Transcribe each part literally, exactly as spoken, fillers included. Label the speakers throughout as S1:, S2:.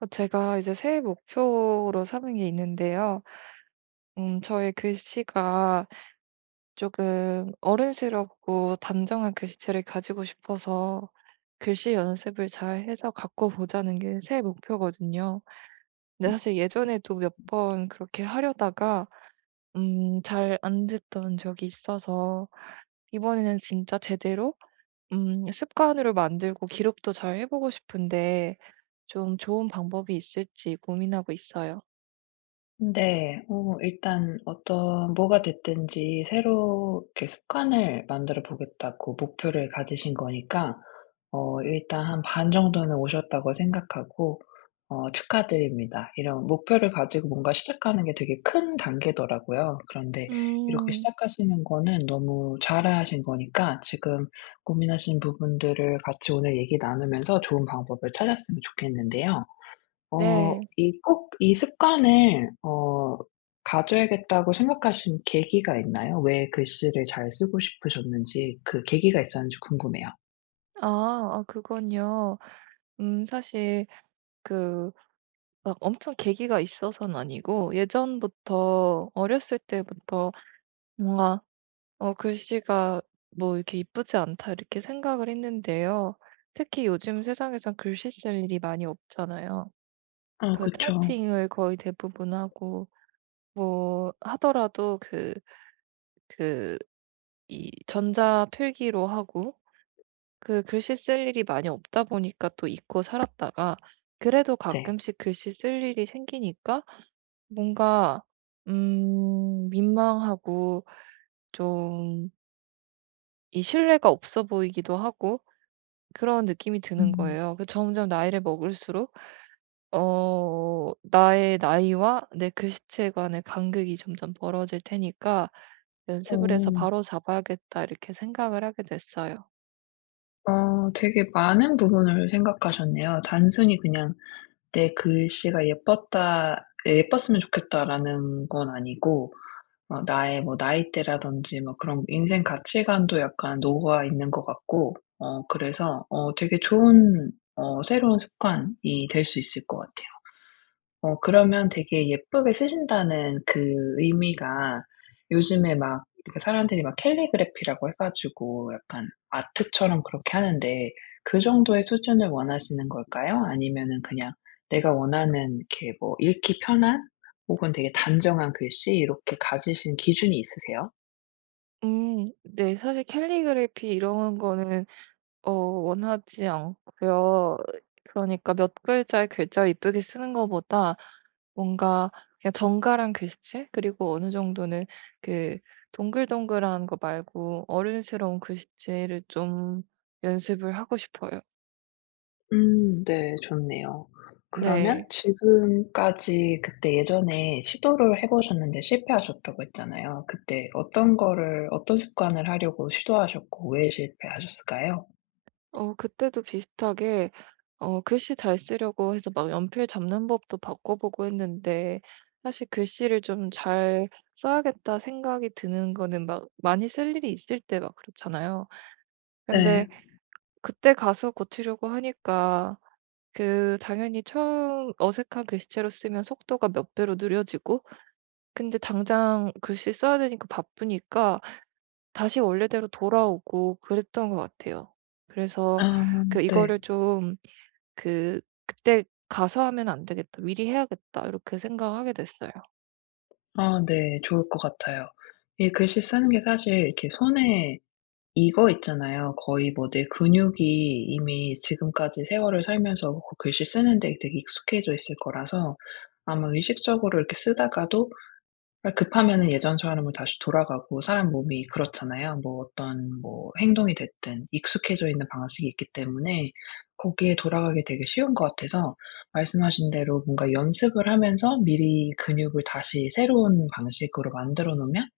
S1: 어, 제가 이제 새해 목표로 삼은 게 있는데요. 음, 저의 글씨가 조금 어른스럽고 단정한 글씨체를 가지고 싶어서 글씨 연습을 잘 해서 갖고 보자는 게 새해 목표거든요. 근데 사실 예전에도 몇 번 그렇게 하려다가 음, 잘 안 됐던 적이 있어서 이번에는 진짜 제대로 음, 습관으로 만들고 기록도 잘 해보고 싶은데 좀 좋은 방법이 있을지 고민하고 있어요.
S2: 네. 어 일단 어떤 뭐가 됐든지 새로 이렇게 습관을 만들어 보겠다고 목표를 가지신 거니까 어 일단 한 반 정도는 오셨다고 생각하고 어 축하드립니다. 이런 목표를 가지고 뭔가 시작하는 게 되게 큰 단계더라고요. 그런데 이렇게
S1: 음.
S2: 시작하시는 거는 너무 잘하신 거니까 지금 고민하신 부분들을 같이 오늘 얘기 나누면서 좋은 방법을 찾았으면 좋겠는데요. 어
S1: 네.
S2: 이 꼭 이 습관을 어 가져야겠다고 생각하신 계기가 있나요? 왜 글씨를 잘 쓰고 싶으셨는지 그 계기가 있었는지 궁금해요.
S1: 아 아 그건요. 음 사실 그 막 엄청 계기가 있어서는 아니고 예전부터 어렸을 때부터 뭔가 어 글씨가 뭐 이렇게 '이쁘지 않다.' 이렇게 생각을 했는데요. 특히 요즘 세상에선 글씨 쓸 일이 많이 없잖아요.
S2: 아,
S1: 그
S2: 그쵸.
S1: 타이핑을 거의 대부분 하고 뭐 하더라도 그 그 이 전자필기로 하고 그 글씨 쓸 일이 많이 없다 보니까 또 잊고 살았다가 그래도
S2: 네.
S1: 가끔씩 글씨 쓸 일이 생기니까 뭔가 음 민망하고 좀 이 신뢰가 없어 보이기도 하고 그런 느낌이 드는
S2: 음.
S1: 거예요. 그 점점 나이를 먹을수록 어 나의 나이와 내 글씨체 간의 간극이 점점 벌어질 테니까
S2: 어.
S1: '연습을 해서 바로잡아야겠다.' 이렇게 생각을 하게 됐어요.
S2: 아, 되게 많은 부분을 생각하셨네요. 단순히 그냥 '내 글씨가 예뻤다 예뻤으면 좋겠다.'라는 건 아니고 어 나의 뭐 나이대라든지 뭐 그런 인생 가치관도 약간 녹아 있는 것 같고 어 그래서 어 되게 좋은 어 새로운 습관이 될 수 있을 것 같아요. 어 그러면 되게 예쁘게 쓰신다는 그 의미가 요즘에 막 이렇게 사람들이 막 캘리그래피라고 해 가지고 약간 아트처럼 그렇게 하는데 그 정도의 수준을 원하시는 걸까요? 아니면은 그냥 내가 원하는 이렇게 뭐 읽기 편한 혹은 되게 단정한 글씨 이렇게 가지신 기준이 있으세요?
S1: 음 네, 사실 캘리그래피 이런 거는 어 원하지 않고요. 그러니까 몇 글자의 글자를 이쁘게 쓰는 것보다 뭔가 그냥 정갈한 글씨체, 그리고 어느 정도는 그 동글동글한 거 말고 어른스러운 글씨체를 좀 연습을 하고 싶어요.
S2: 음, 네. 좋네요. 그러면
S1: 네.
S2: 지금까지 그때 예전에 시도를 해 보셨는데 실패하셨다고 했잖아요. 그때 어떤 거를 어떤 습관을 하려고 시도하셨고 왜 실패하셨을까요?
S1: 어 그때도 비슷하게 어 글씨 잘 쓰려고 해서 막 연필 잡는 법도 바꿔보고 했는데 사실 '글씨를 좀 잘 써야겠다.' 생각이 드는 거는 막 많이 쓸 일이 있을 때 막 그렇잖아요.
S2: 네.
S1: 근데 그때 가서 고치려고 하니까 그 당연히 처음 어색한 글씨체로 쓰면 속도가 몇 배로 느려지고 근데 당장 글씨 써야 되니까 바쁘니까 다시 원래대로 돌아오고 그랬던 것 같아요. 그래서
S2: 아,
S1: 그
S2: 네.
S1: 이거를 좀, 그 '그때 가서 하면 안 되겠다. 미리 해야겠다.' 이렇게 생각하게 됐어요.
S2: 아, 네. 좋을 것 같아요. 이 글씨 쓰는 게 사실 이렇게 손에 이거 있잖아요. 거의 뭐 내 근육이 이미 지금까지 세월을 살면서 그 글씨 쓰는 데 되게 익숙해져 있을 거라서 아마 의식적으로 이렇게 쓰다가도 아, 급하면은 예전 사람으로 다시 돌아가고 사람 몸이 그렇잖아요. 뭐 어떤 뭐 행동이 됐든 익숙해져 있는 방식이 있기 때문에 거기에 돌아가기 되게 쉬운 것 같아서 말씀하신 대로 뭔가 연습을 하면서 미리 근육을 다시 새로운 방식으로 만들어 놓으면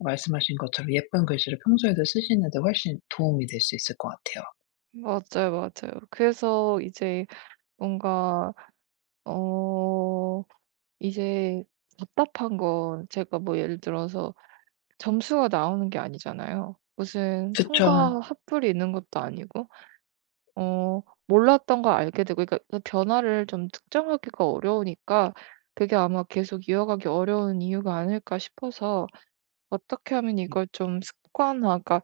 S2: 말씀하신 것처럼 예쁜 글씨를 평소에도 쓰시는데 훨씬 도움이 될 수 있을 것 같아요.
S1: 맞아요, 맞아요. 그래서 이제 뭔가 어 이제 답답한 건 제가 뭐 예를 들어서 점수가 나오는 게 아니잖아요. 무슨
S2: 그쵸.
S1: 통과 합불이 있는 것도 아니고 어 몰랐던 걸 알게 되고 그러니까 그 변화를 좀 특정하기가 어려우니까 그게 아마 계속 이어가기 어려운 이유가 아닐까 싶어서 어떻게 하면 이걸 좀 습관화, 그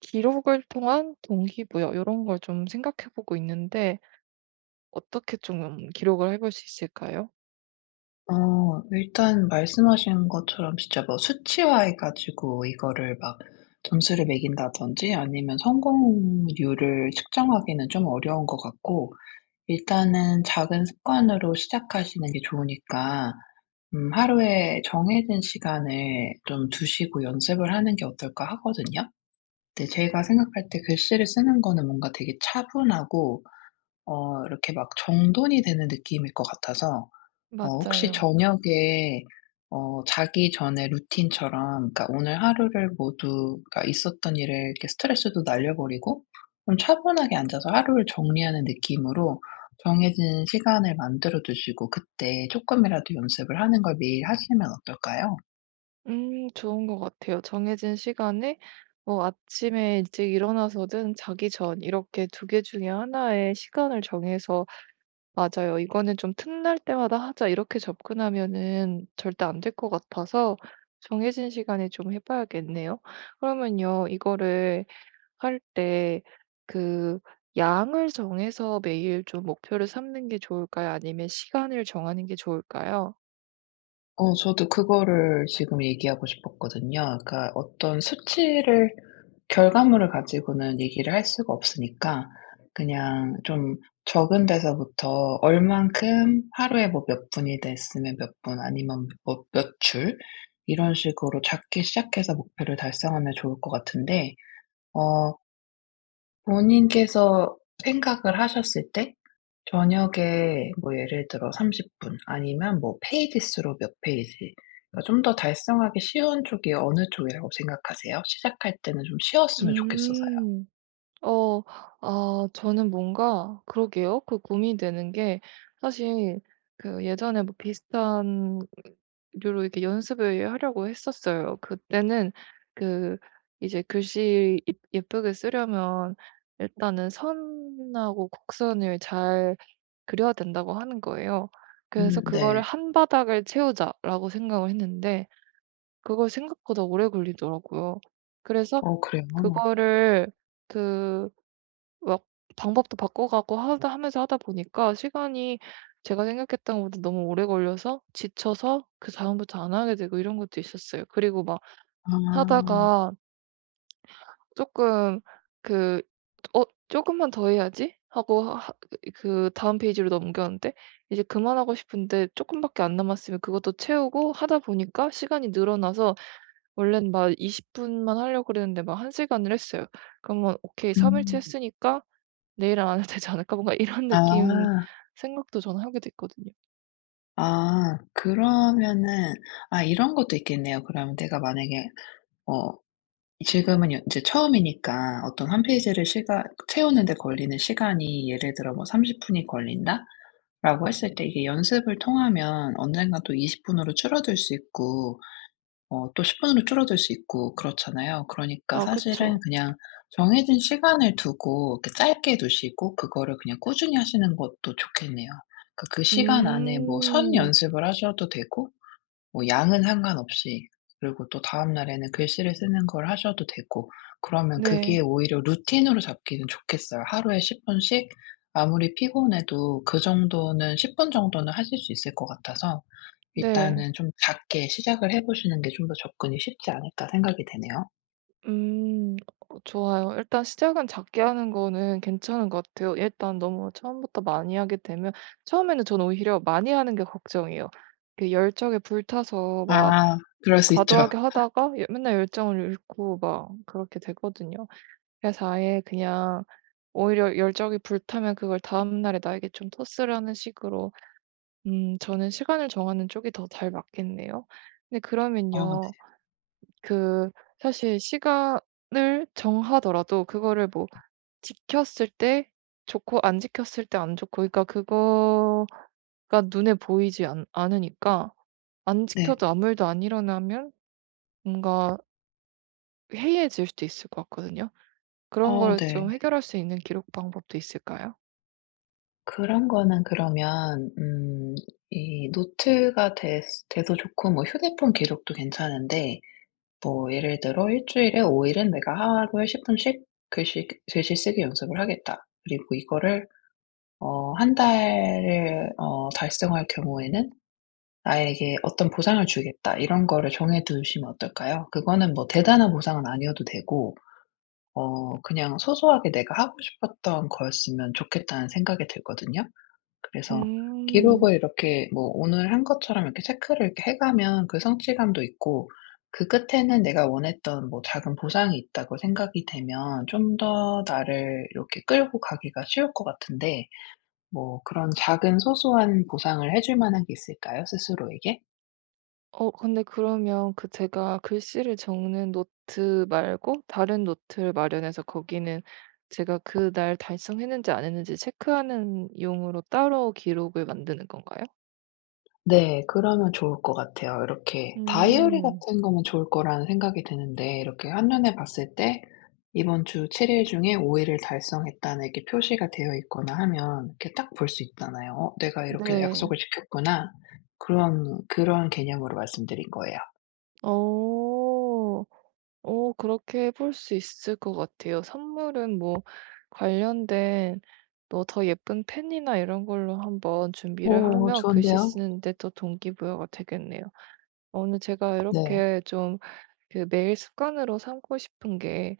S1: 기록을 통한 동기부여 이런 걸 좀 생각해 보고 있는데 어떻게 좀 기록을 해볼 수 있을까요?
S2: 어 일단 말씀하신 것처럼 진짜 뭐 수치화해 가지고 이거를 막 점수를 매긴다든지 아니면 성공률을 측정하기는 좀 어려운 것 같고 일단은 작은 습관으로 시작하시는 게 좋으니까 음 '하루에 정해진 시간을 좀 두시고 연습을 하는 게 어떨까?' 하거든요. 네, 제가 생각할 때 글씨를 쓰는 거는 뭔가 되게 차분하고 어 이렇게 막 정돈이 되는 느낌일 것 같아서 어 혹시
S1: 맞아요.
S2: 저녁에 어 자기 전에 루틴처럼 그러니까 오늘 하루를 모두 그러니까 있었던 일을 이렇게 스트레스도 날려 버리고 좀 차분하게 앉아서 하루를 정리하는 느낌으로 정해진 시간을 만들어 두시고 그때 조금이라도 연습을 하는 걸 매일 하시면 어떨까요?
S1: 음 좋은 것 같아요. 정해진 시간에 뭐 아침에 일찍 일어나서든 자기 전 이렇게 두 개 중에 하나의 시간을 정해서 맞아요. "이거는 좀 틈날 때마다 하자." 이렇게 접근하면은 절대 안 될 것 같아서 정해진 시간에 좀 해 봐야겠네요. 그러면요, 이거를 할 때 그 양을 정해서 매일 좀 목표를 삼는 게 좋을까요? 아니면 시간을 정하는 게 좋을까요?
S2: 어 저도 그거를 지금 얘기하고 싶었거든요. 그러니까 어떤 수치를 결과물을 가지고는 얘기를 할 수가 없으니까 그냥 좀 적은 데서부터 얼만큼 하루에 뭐 몇 분이 됐으면 몇 분 아니면 뭐 몇 줄 이런 식으로 작게 시작해서 목표를 달성하면 좋을 것 같은데 어 본인께서 생각을 하셨을 때 저녁에 뭐 예를 들어 삼십 분 아니면 뭐 페이지 수로 몇 페이지 그러니까 좀 더 달성하기 쉬운 쪽이 어느 쪽이라고 생각하세요? 시작할 때는 좀 쉬웠으면 좋겠어서요.
S1: 음. 어. 아 저는 뭔가 그러게요. 그 고민이 되는 게 사실 그 예전에 뭐 비슷한 류로 이렇게 연습을 하려고 했었어요. 그때는 그 이제 글씨 예 예쁘게 쓰려면 일단은 선하고 곡선을 잘 그려야 된다고 하는 거예요. 그래서
S2: 음,
S1: '그거를
S2: 네.
S1: 한 바닥을 채우자.'라고 생각을 했는데 그걸 생각보다 오래 걸리더라고요. 그래서
S2: 어, 그래요?
S1: 그거를 그 막 방법도 바꿔가고 하다 하면서 하다 보니까 시간이 제가 생각했던 것보다 너무 오래 걸려서 지쳐서 그다음부터 안 하게 되고 이런 것도 있었어요. 그리고 막
S2: 아.
S1: 하다가 조금 그 '어 조금만 더 해야지.' 하고 하 하- 그 다음 페이지로 넘겼는데 이제 그만하고 싶은데 조금밖에 안 남았으면 그것도 채우고 하다 보니까 시간이 늘어나서 원래는 막 이십 분만 하려고 그랬는데 막 한 시간을 했어요. 그러면 '오케이, 삼 일치
S2: 음.
S1: 했으니까 내일은 안 해도 되지 않을까?' 뭔가 이런 느낌,
S2: 아.
S1: 생각도 저는 하게 됐거든요.
S2: 아. 그러면은 아, 이런 것도 있겠네요. 그러면 내가 만약에 어 지금은 여 이제 처음이니까 어떤 한 페이지를 시 채우는 데 걸리는 시간이 예를 들어 뭐 삼십 분이 걸린다라고 했을 때 이게 연습을 통하면 언젠가또이십 분으로 줄어들 수 있고 어 또 십 분으로 줄어들 수 있고 그렇잖아요. 그러니까
S1: 아,
S2: 사실은
S1: 그쵸.
S2: 그냥 정해진 시간을 두고 이렇게 짧게 두시고 그거를 그냥 꾸준히 하시는 것도 좋겠네요. 그러니까 그 시간 안에 뭐 선
S1: 음.
S2: 연습을 하셔도 되고 뭐 양은 상관없이 그리고 또 다음 날에는 글씨를 쓰는 걸 하셔도 되고 그러면 그게
S1: 네.
S2: 오히려 루틴으로 잡기는 좋겠어요. 하루에 십 분씩 아무리 피곤해도 그 정도는 십 분 정도는 하실 수 있을 것 같아서
S1: 네.
S2: 일단은 좀 작게 시작을 해 보시는 게 좀 더 접근이 쉽지 않을까 생각이 되네요.
S1: 음. 어 좋아요. 일단 시작은 작게 하는 거는 괜찮은 것 같아요. 일단 너무 처음부터 많이 하게 되면, 처음에는 저는 오히려 많이 하는 게 걱정이에요. 그 열정에 불타서 막
S2: 아, 그럴 수 있죠.
S1: 과도하게 하다가 예- 맨날 열정을 잃고 막 그렇게 되거든요. 그래서 아예 그냥 오히려 열정이 불타면 그걸 다음날에 나에게 좀 토스를 하는 식으로, 음 저는 시간을 정하는 쪽이 더 잘 맞겠네요. 근데
S2: 어,
S1: 그러면요,
S2: 네.
S1: 그 사실 시간을 정하더라도 그거를 뭐 지켰을 때 좋고 안 지켰을 때 안 좋고 그러니까 그거가 눈에 보이지 않 않으니까 안
S2: 네.
S1: 지켜도 아무 일도 안 일어나면 뭔가 해이해질 수도 있을 것 같거든요. 그런
S2: 어,
S1: 거를
S2: 네.
S1: 좀 해결할 수 있는 기록 방법도 있을까요?
S2: 그런 거는 그러면 음 이 노트가 됐 돼도 좋고 뭐 휴대폰 기록도 괜찮은데 뭐 예를 들어 일 주일에 오 일은 내가 하루에 십 분씩 글씨 글씨 쓰기 연습을 하겠다. 그리고 이거를 어 한 달을 어 달성할 경우에는 나에게 어떤 보상을 주겠다. 이런 거를 정해 두시면 어떨까요? 그거는 뭐 대단한 보상은 아니어도 되고 어 그냥 소소하게 내가 하고 싶었던 거였으면 좋겠다는 생각이 들거든요. 그래서
S1: 음.
S2: 기록을 이렇게 뭐 오늘 한 것처럼 이렇게 체크를 이렇게 해 가면 그 성취감도 있고 그 끝에는 내가 원했던 뭐 작은 보상이 있다고 생각이 되면 좀 더 나를 이렇게 끌고 가기가 쉬울 것 같은데 뭐 그런 작은 소소한 보상을 해줄 만한 게 있을까요? 스스로에게?
S1: 어 근데 그러면 그 제가 글씨를 적는 노트 말고 다른 노트를 마련해서 거기는 제가 그날 달성했는지 안 했는지 체크하는 용으로 따로 기록을 만드는 건가요?
S2: 네. 그러면 좋을 것 같아요. 이렇게 다이어리
S1: 음.
S2: 같은 거면 좋을 거라는 생각이 드는데 이렇게 한눈에 봤을 때 '이번 주 칠 일 중에 오 일을 달성했다.'는 이렇게 표시가 되어 있거나 하면 이렇게 딱 볼 수 있잖아요. '어 내가 이렇게
S1: 네.
S2: 약속을 지켰구나.' 그런 그런 개념으로 말씀드린 거예요.
S1: 어. 어 그렇게 해볼 수 있을 것 같아요. 선물은 뭐 관련된, 뭐 더 예쁜 펜이나 이런 걸로 한번 준비를
S2: 오,
S1: 하면 글씨
S2: 좋은데요?
S1: 쓰는데 더 동기부여가 되겠네요. 오늘 제가
S2: 네.
S1: 이렇게 좀 그 매일 습관으로 삼고 싶은 게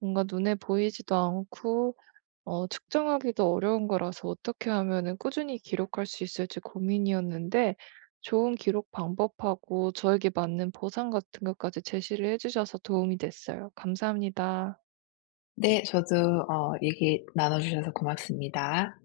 S1: 뭔가 눈에 보이지도 않고 어 측정하기도 어려운 거라서 어떻게 하면은 꾸준히 기록할 수 있을지 고민이었는데 좋은 기록 방법하고 저에게 맞는 보상 같은 것까지 제시를 해 주셔서 도움이 됐어요. 감사합니다.
S2: 네. 저도 어 얘기 나눠 주셔서 고맙습니다.